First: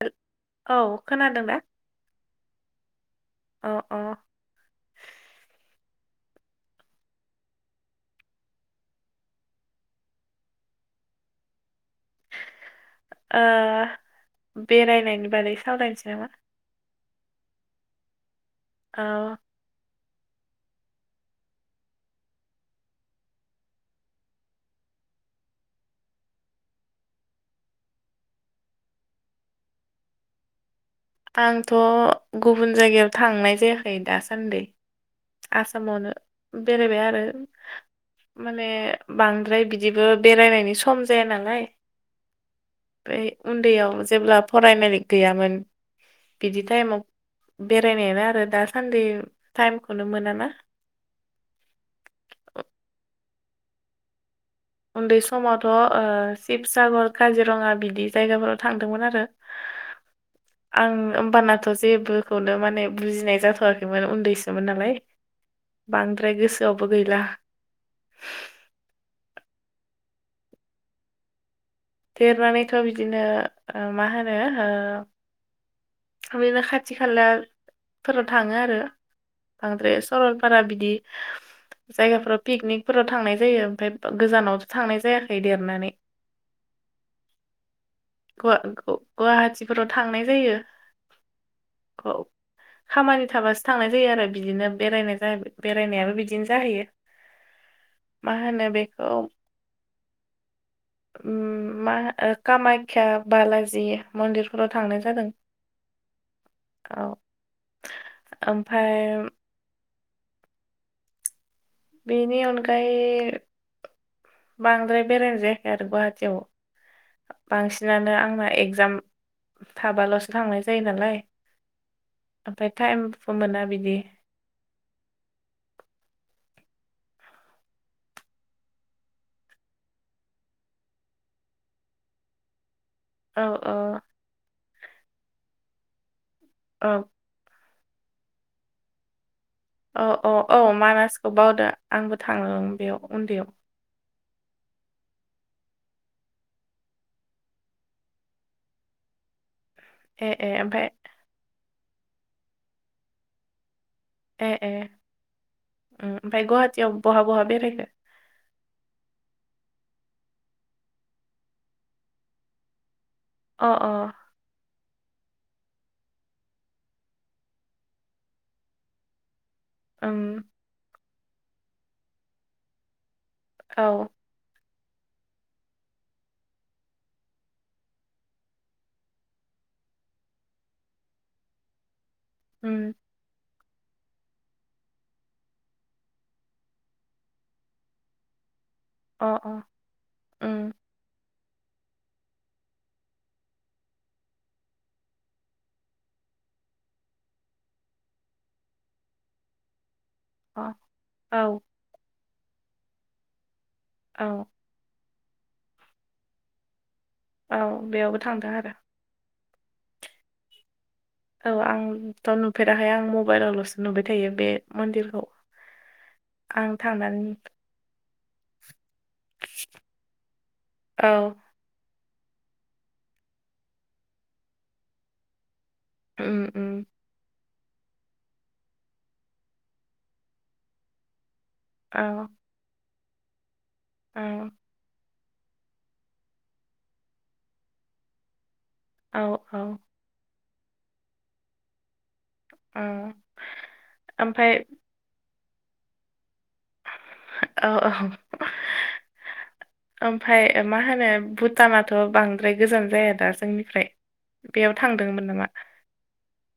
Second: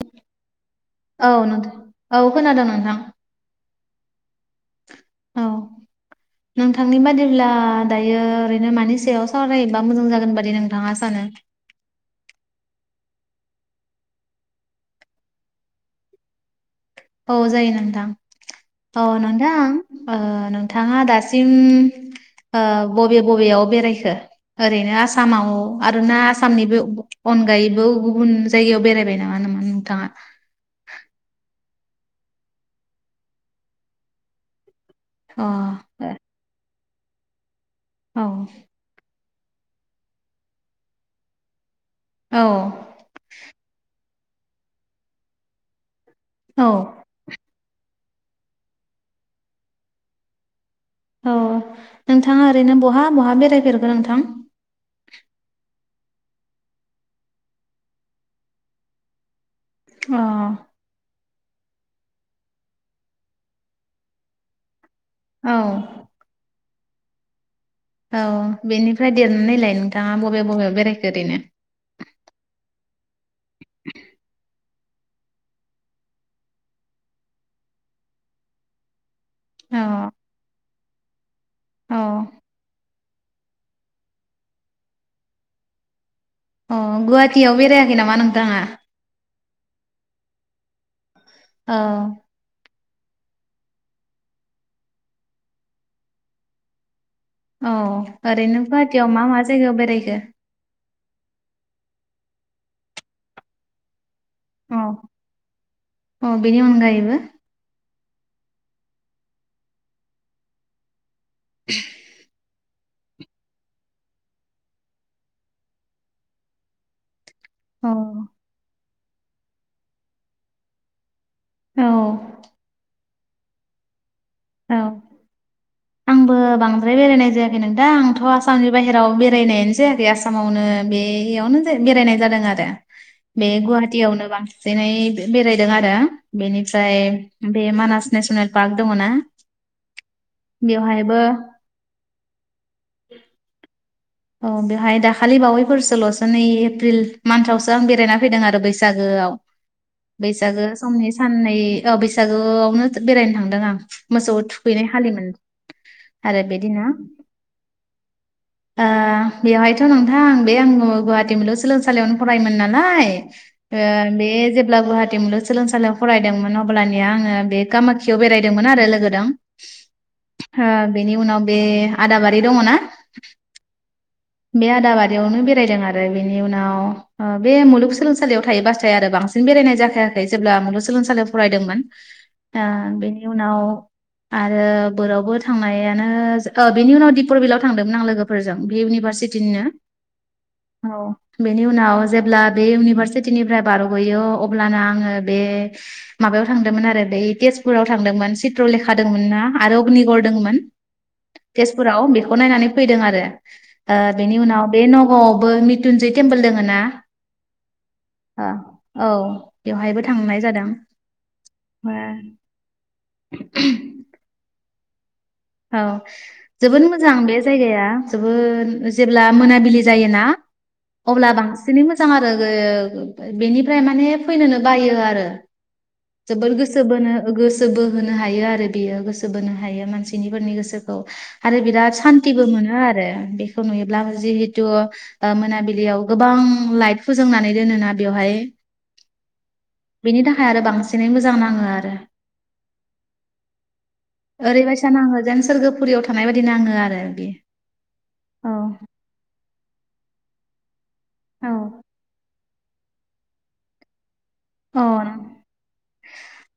[unintelligible] औ औ खोनादों दा? नोंथां औ खोनादों नोंथां। अ अ औ [inaudible] नोंथांनि बादिब्ला दायो ओरैनो मानि सायाव सावरायोबा मोजां जागोन बादि नोंथाङा सानो? ओ बेरायनायनि बारै सावरायनोसै नामा? औ जायो नोंदां औ नोंथां? ओ नोंथाङा दासिम ओ बबे बबेयाव ओ बेरायखो? ओरैनो आसामाव आरोना आसामनिबो अनगायैबो गुबुन जायगायाव बेरायबाय नामा नामा नोंथाङा? आंथ' गुबुन जायगायाव थांनाय जायाखै दासान्दि। अ आसामावनो बेरायबाय आरो औ माने बांद्राय बिदिबो बेरायनायनि सम जाया नालाय औ बे उन्दैयाव जेब्ला फरायनाय गैयामोन बिदि औ टाइमाव बेरायनायानो आरो दा सान्दि टाइमखौनो मोना ना? औ नोंथाङा ओरैनो बहा बहा बेरायफेरखो नोंथां? उन्दै समावथ' ओ शिबसागर काजिरङा बिबदि जायगाफोराव थांदोंमोन आरो। [inaudible] अ आं होमबानाथ' जेबोखौनो माने बुजिनाय जाथ'वाखैमोन उन्दैसोमोन नालाय। औ बांद्राय गोसोआवबो गैला औ बेनिफ्राय देन नायलाय नोंथाङा बबे बबे बेरायखो ओरैनो? देरनानैथ' बिदिनो ओ मा होनो ओ बिदिनो खाथि खालाफोरा थाङो आरो औ बांद्रे सरलपारा बिदि औ जायगाफोराव पिकनिकफोरा थांनाय जायो ओमफ्राय गोजानाव थांनाय जायाखै देरनानै। अ गुहाटियाव बेेराया गुवा-ग-गुहाटिफोराव थांनाय जायो। औ खामानि थाबासो थांनाय जायो आरो बिदिनो बेरायजा बेरायनायाबो बिदिनो जाहैयो। औ मा ओरैनो होनो बेखौ गुवाहाटियाव मा मा जायगायाव बेरायखो? उ मा कामायख्या, बालाजि मोन्दिर फोराव औ थांनाय जादों। औ बेनि औ अनगायैबो ओमफाय [inaudible] बेनि अनगायै बांद्राय बेरायनाय जायाखै आरो गुवाहाटियाव। औ बांसिनानो आंना एग्जाम थाबाल'स थांनाय जायो नालाय। औ ओमफाय टाइमफ मोना बिदि औ [inaudible] आंबो बांद्राय बेरायनाय जायाखै नोंथां आंथ आसामनि बाहेराव बेरायनायानो जायाखै आस मावनो बेयावनो जे बेरायनाय जादों आरो औ बे औ गुवाहाटियावनो बांसिनै बेरायदों आरो औ बेनिफ्राय बे मानास नेसनेल पार्क दङ ना अ अ औ बेवहायबो मानासखौ बावदो आंबो थाङो बेयाव उन्दैयाव। औ बेवहाय दाखालि बावैफोरसोल'सो नै एप्रिल मान्थआवसो आं बेरायना फैदों आरो बैसागोआव। ए ए बैसागो ओमफ्राय समनि साननै ओ बैसागोआवनो बेरायनो थांदों आं। मोसौ ए ए थुखैनाय खालिमोन उम ओमफ्राय आरो बि गुवाहाटियाव दिना। बहा बहा बेरायखो? ओ बेवहायथ' नोंथां बे आङो गुवाहाटि मुलुगसोलोंसालियावनो फरायोमोन नालाय अ ओ अ बे जेब्ला गुवाहाटि मुलुग सोलोंसालियाव फरायदोंमोन अब्लानिया आङो बे कामाख्याव बेरायदोंमोन आरो लोगोदों। उ हो बेनि उनाव बे आदाबारि दङ ना? औ बे आदाबारियावनो बेरायदों आरो बेनि उनाव ओ बे मुलुगसोलोंसालियाव थायो बाथाय आरो बांसिन बेरायनाय जाखायाखै जेब्ला मुगसोलोंसालियाव फरायदोंमोन। ओ उम बेनि उनाव आरो बोरावबो थांनायानो ओ बेनि उनाव दिपरबिलआव थांदोंमोन आं लोगो फोरजों बि अ अ इउनिभारसिटिनिनो उम औ ‌ बेनि उनाव जेब्ला बे इउनिभारसिटिनिफ्राय बार'गयो अब्लानो आङो बे माबायाव थांदोंमोन आरो दै तेजपुराव थांदोंमोन चित्र लेखादोंमोन ना आरो अगनिगर दोंमोन अ औ तेजपुराव बेखौ नायनानै फैदों आरो ओ बेनि औ उनाव बे नगावआवबो मिथुनजै टेम्पोल दोङो ना औ बेयावबो ओ थांदों आरो? औ बेवहायबो थांनाय जादों। औ आंथ' औ नुफेराहाय आं मबाइलावल'स नुबाय थायो बे मन्दिरखौ। औ आं जोबोद मोजां थांनानै बे जायगाया जोबोद जेब्ला मोनाबिलि जायोना औ अब्ला बांसि सिनै मोजां आरो गैयो बेनिफ्राय माने फैनोनो बायो आरो। उम जोबोर उम गोसो बोनो गोसो बोहोनो हायो आरो बियो गोसो बोनो हायो मानसि निफोरनि गोसोखौ आरो बिराद औ सान्तिबो मोनो आरो बे खौ नुयोब्ला औ जिहेतु ओ मोनाबिलियाव गोबां लाइट फोजोंनानै दोनोना बेवहाय औ औ बेनि थाखाय आरो बांसिनै मोजां नांङो आरो। औ ओमफ्राय ओरैबायसा नांङो जेन सोरगोफुरियाव थानाय बायदि नांङो आरो बि औ औ ओमफ्राय मा होनो भुटानाथ' बां द्राय गोजान जाया दा जोंनिफ्राय बेयाव औ अ थांदोंमोन नामा?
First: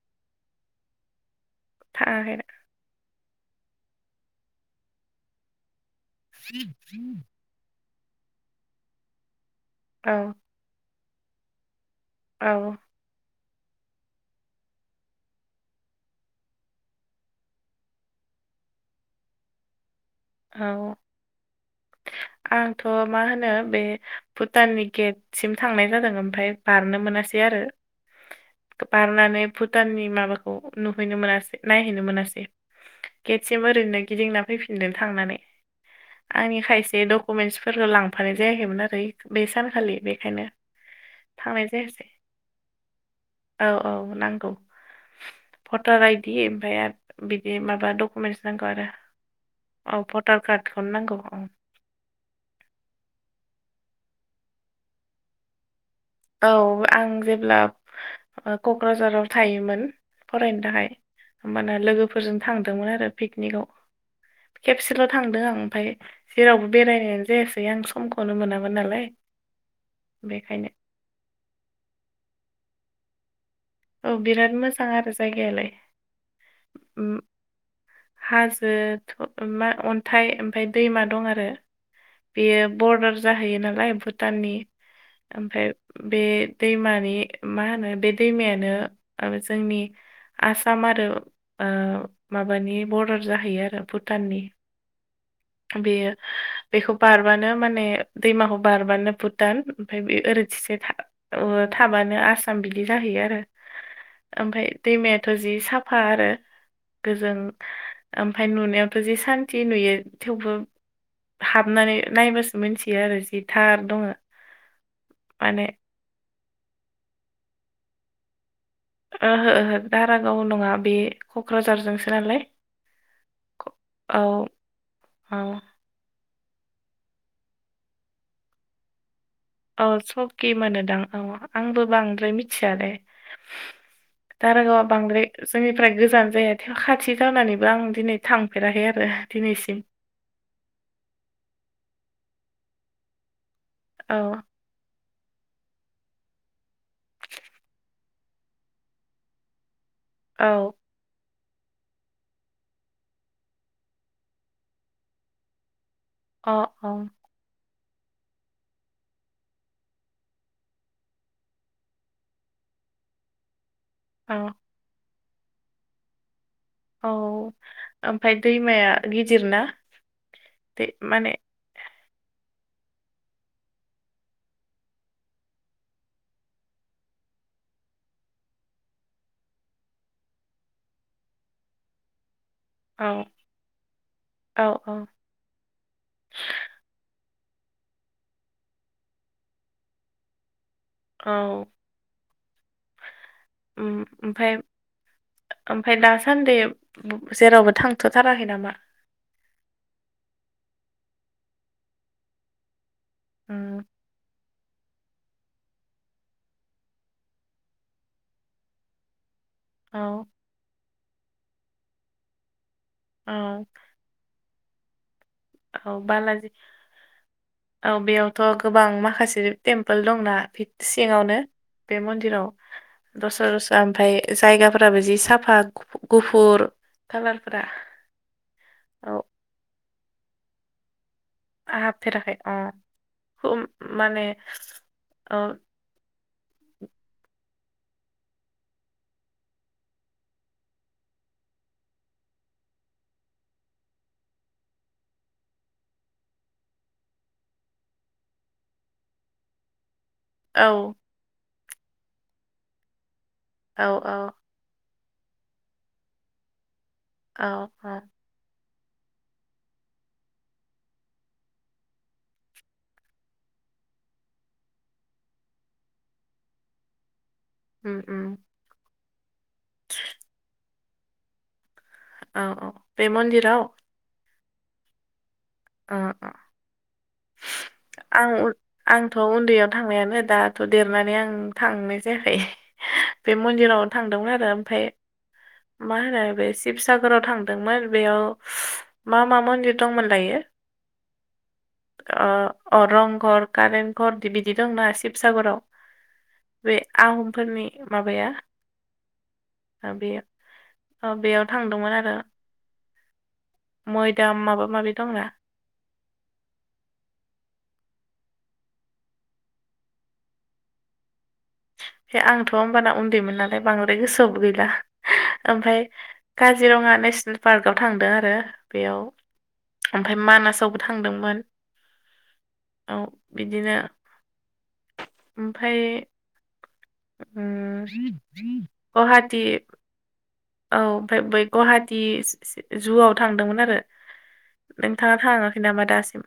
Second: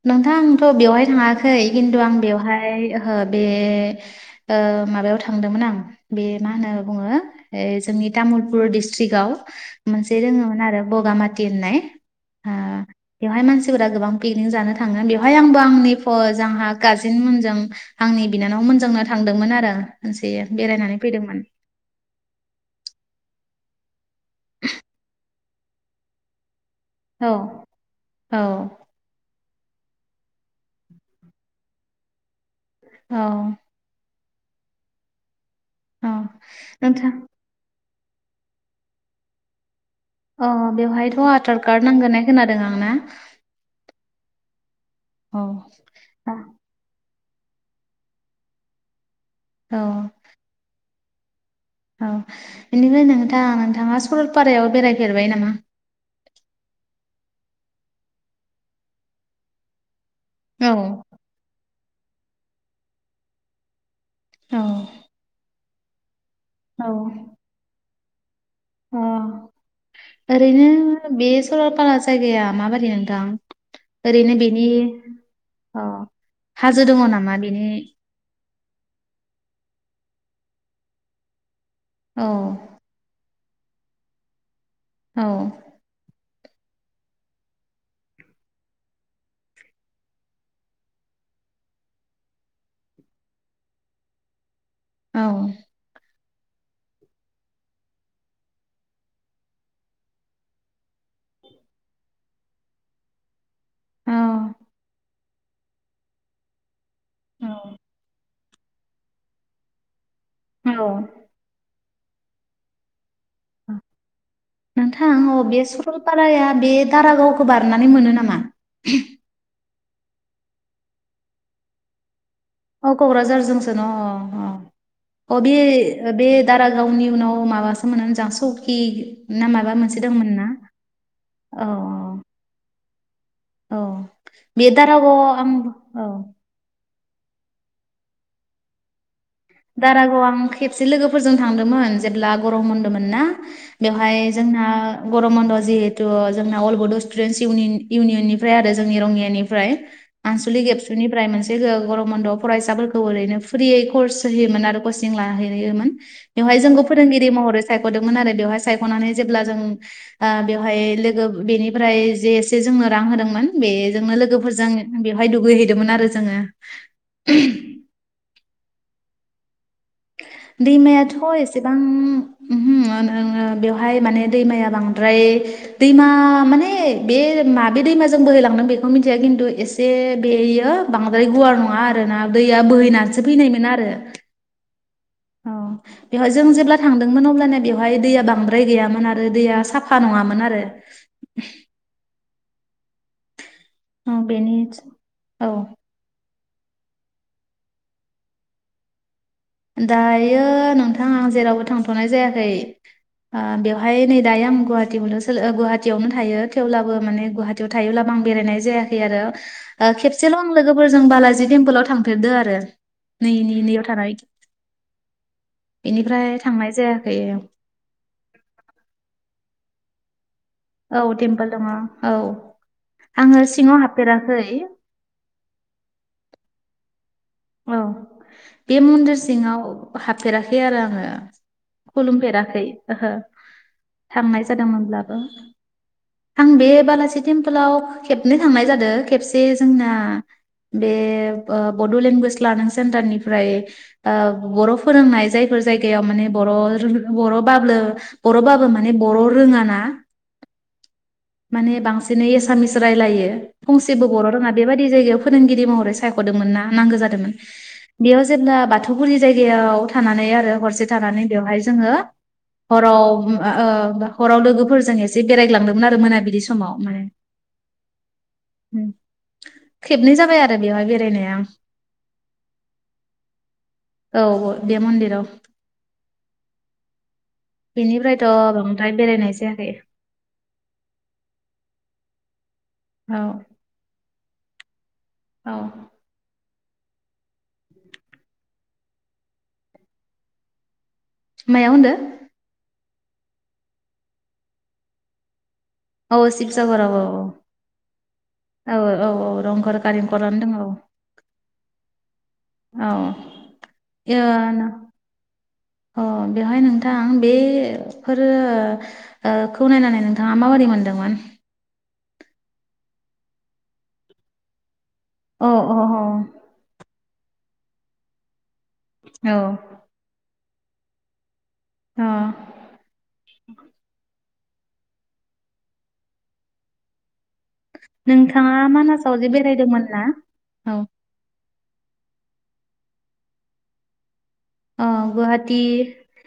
नोंथां थ' बेवहाय थांङाखै खिन्थु आं थाङाखै ना? बेवहाय ओ बे ओ माबायाव थांदोंमोन आं बे मा होनो बुंङो है जोंनि तामुलपुर डिस्ट्रिकाव मोनसे औ दोंङोमोन आरो बगामाथि होननाय। ओ औ बेवहाय मानसिफोरा गोबां पिकनिक जानो थांङो बेवहाय आंबो आंनि फ आंहा कारजेन मोनजों आंनि बिनानाव मोनजोंनो थांदोंमोन आरो खनसे औ बेरायनानै फैदोंमोन। आंथ' मा होनो बे भुटाननि गेटसिम थांनाय जादों ओमफाय बारनो औ मोनासै आरो। औ बारनानै भुटाननि माबाखौ नुहैनो मोनासै नायहैनो मोनासै। औ गेटसिम ओरैनो गिदिंना फैफिनदों थांनानै। औ आंनि खायसे नोंथां दकुमेन्टसफोरखौ लांफानाय जायाखैमोन आरो ओयक बे सानखालि बे औ बेवहायथ' आधार कार्ड नांगोन खोनादों आं ना? औ औ नांगौ भटार आइ दि ओमफ्राय आरो बिदि माबा डकुमेन्टस नांगौ आरो। औ भटार कार्डखौनो नांगौ औ। औ बेनिफ्राय नोंथां नोंथांङा सरलपारायाव बेरायफेरबाय नामा? औ आं जेब्ला ओ क'क्राझाराव थायोमोन फरायनो औ थाखाय माना लोगोफोरजों थांदोंमोन आरो पिकनिकवाव औ खेबसेल' थांदों आं ओमफ्राय जेरावबो बेरायनायानो जायासै आं सम खौनो मोनामोन अ नालाय ओरैनो बेखायनो बे सरलपारा जायगाया माबायदि नोंथां? औ ओरैनो बिराद बिनि मोजां आरो जायगायालाय अ हाजो दंङ उम नामा बिनि हाजो थ' मा अन्थाइ ओमफ्राय दैमा दं आरो औ बेयो बर्डार जाहैयो नालाय भुटाननि औ ओमफ्राय बे दैमानि मा होनो बे दैमायानो ओ जोंनि आसाम आरो ओ माबानि बर्डार जाहैयो आरो भुटाननि। औ बेयो बेखौ बारबानो माने दैमाखौ बारबानो भुटान ओमफ्राय बे ओरैथिंसे औवो थाबानो आसाम बिदि जाहैयो आरो। औ ओमफ्राय दैमायाथ' जि साफा आरो गोजों औ ओम फाय नुनायावथ' जि सान्थि नुयो थेवबो औ हाबनानै नायबासो मिथियो आरो जि थार दङ नोंथां औ बे माने सब सलपाराया बे दारागावखौ बारनानै मोनो नामा? ओहो ओहो दारागाव नंङा बे क'क्राझारजोंसो नालाय। अ क'क्राझारजोंसो न औ अ औ अ बे बे दारागावनि उनाव माबासो मोनो नोजां स'कि ना माबा औ मोनसे दंमोन ना? सकि मोनोदां औ आंबो बांद्राय मिथिया लै। औ बे दारागावा दारागावआव बांद्राय आं जोंनिफ्राय औ गोजान जाया। खाथि गानानैबो आं दिनै थांफेराखै आरो दिनैसिम। दारागाव आं खेबसे लोगोफोरजों थांदोंमोन जेब्ला गरम बनदोंमोन ना बेवहाय औ जोंना गरम बन्द'आ जिहेतु जोंना अल बड' स्टुडेन्टस इउनि-इउनियननिफ्राय आरो जोंनि रंङियानिफ्राय आनस'लिक औ एबसुनिफ्राय मोनसे ओ गरमन्द'आव फरायसाफोरखौ ओरैनो फ्रियै कर्स होयोमोन आरो कचिं लाहैयोमोन अ बेवहाय जोंखौ अ फोरोंगिरि महरै सायख'दोंमोन आरो बेवहाय सायख'नानै जेब्ला जों ओ बेवहाय लोगो बेनिफ्राय जे एसे जोंनो रां होदोंमोन बेजोंनो औ लोगोफोरजों बेवहाय दुगैहैदोंमोन आरो जोङो। औ ओमफाय दैमाया गिदिर ना? दै दैमायाथ' माने ए एसेबां उमहो ओ नो नो बेवहाय माने दैमाया बांद्राय दैमा माने बे माबे दैमाजों बोहैलांदों बेखौ मिन्थिया खिन्थु एस से बेयो बांद्राय गुवार नङा आरोना दैया औ बोहैनासो फैनायमोन आरो। औ औ। औ। बेवहाय जों जेब्ला थांदोंमोन अब्लाना बेवहाय दैया बांद्राय गैयामोन आरो दैया साफा नङामोन आरो‌। औ उम औ आमफाय बेनि आम औ आमफाय दासान्दे बो जेरावबो थांथ'थाराखै नामा? दायो नोंथां आं जेरावबो थांथ'नाय जायाखै। ओ उम बेवहाय नै दायो आं गुहाटि मुलुग सोल ओ गुहाटियावनो थायो थेवब्लाबो माने गुहाटियाव थायोब्लाबो आं बेरायनाय जायाखै आरो। ओ औ खेबसेल' आं लोगोफोरजों बालाजि टेम्पोलाव थांफेरदो आरो औ नै नै नैयाव थानाय। औ बेनिफ्राय बालाजि। थांनाय जायाखै औ बेयावथ' गोबां माखासे टेम्पोल दंना बि औ सिङावनो टेम्पोल दङ बे औ मन्दिराव आङो दस्रा सिङाव दस्रा ओमफाय हाबफेराखै जायगाफोर फ्राबो जि साफा गुफु-गुफुर खालार औ बे मन्दिर सिङाव हाबफेराखै आरो आङो। आंहा हाबफेराखै अ खुलुमफेराखै ओहो खम माने थांनाय जादोंमोनब्लाबो। औ आं बे बालाजि टेम्पोलाव खेबनै थांनाय जादो खेबसे जोंना बे ओ बड' लेंगुवेज लारनिं सेन्टारनिफ्राय ओ बर' फोरोंनाय जायफोर जायगायाव माने बर' रोहो बर' ब्लाब्लो बर'बाबो माने बर' रोङा ना। औ। माने बांसिनै एसामिस रायलायो औ फंसेबो बर' औ रोङा बे बायदि जायगायाव फोरोंगिरि महरै सायख'दोंमोन ना नांगौ जादोंमोन औ औ बेयाव जेब्ला बाथौगुरि जायगायाव थानानै आरो हरसे थानानै बेवहाय जोङो हराव उम ओ हराव लोगोफोरजों एसे बेरायग्लांदोंमोन आ दों मोनाबिलि समाव माने। ओम ओम। उम। खेबनै जाबाय आरो बेवहाय बेरायनाया आं। औ औ बेे मन्दिराव? औ ओ बे मन्दिराव। ओ ओ बेनिफ्रायथ' आं बांद्राय आंथ' बेरायनाय जायाखै उन्दैयाव थांनायानो दा थ' देरनानै आं थांनाय जायाखै औ बे मन्दिराव थांदोंमोन आरो आमफाय औ मा होनो बे सि शिबसागराव थांदोंमोन बेयाव मा मा मन्दिर दंमोन लायो? मायाव होनदो? अ अ रंघर कारेंघर दि बिदि दंना शिबसागराव। औ बे शिबसागराव औ आहमफोरनि माबाया औ औ औ रंघर ओ बे कारेंघरानो दङ औ अ बेयाव थांदोंमोन आरो। औ। ओ मैदाम माबा माबि दंना। अ बेवहाय नोंथां बेफोरो ओ खौ नायनानै नोंथाङा माबोरै मोनदोंमोन? बे आंथ होमबाना उन्दैमोन नालाय बांद्राय गोसोआवबो गैला अ अ ओमफ्राय अ काजिरङा नेसनेल पार्कआव थांदों आरो बेयाव औ ओमफ्राय मानासावबो थांदोंमोन। अ औ बिदिनो ओमफ्राय उम नोंथाङा मानासाव जे गुवाहाटि बेरायदोंमोन ना औ ओमफ्राय बै गुवाहाटि जुआव थांदोंमोन आरो। अ नोंथाङा गुवाहाटि थाङाखै नामा दासिम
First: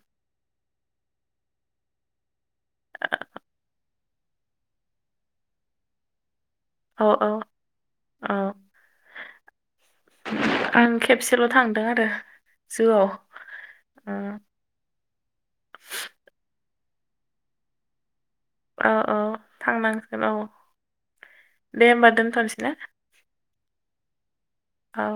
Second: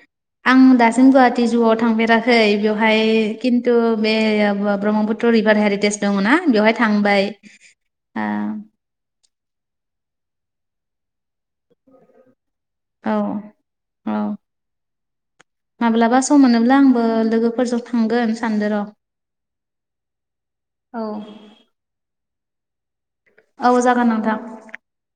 आं दासिम गुवाहाटिी जुआव थांफेराखै बेवहाय खिन्थु बे ब्रह्मपुत‌ थ, रिभार हेरिटेज दङनाा बेवहाय औ थांबाय औ ओ। औ आं खेबसेल थांदों आरो। जुआव औ औ ओम, माब्लाबा सम मोनोब्ला आंबो लोगोफोरजों थ थांगोन सानदों र' औ औ थांनांसिगोन औ औ दे होमबा दोनथनोसै ना औ जागोन नोंथां। औ।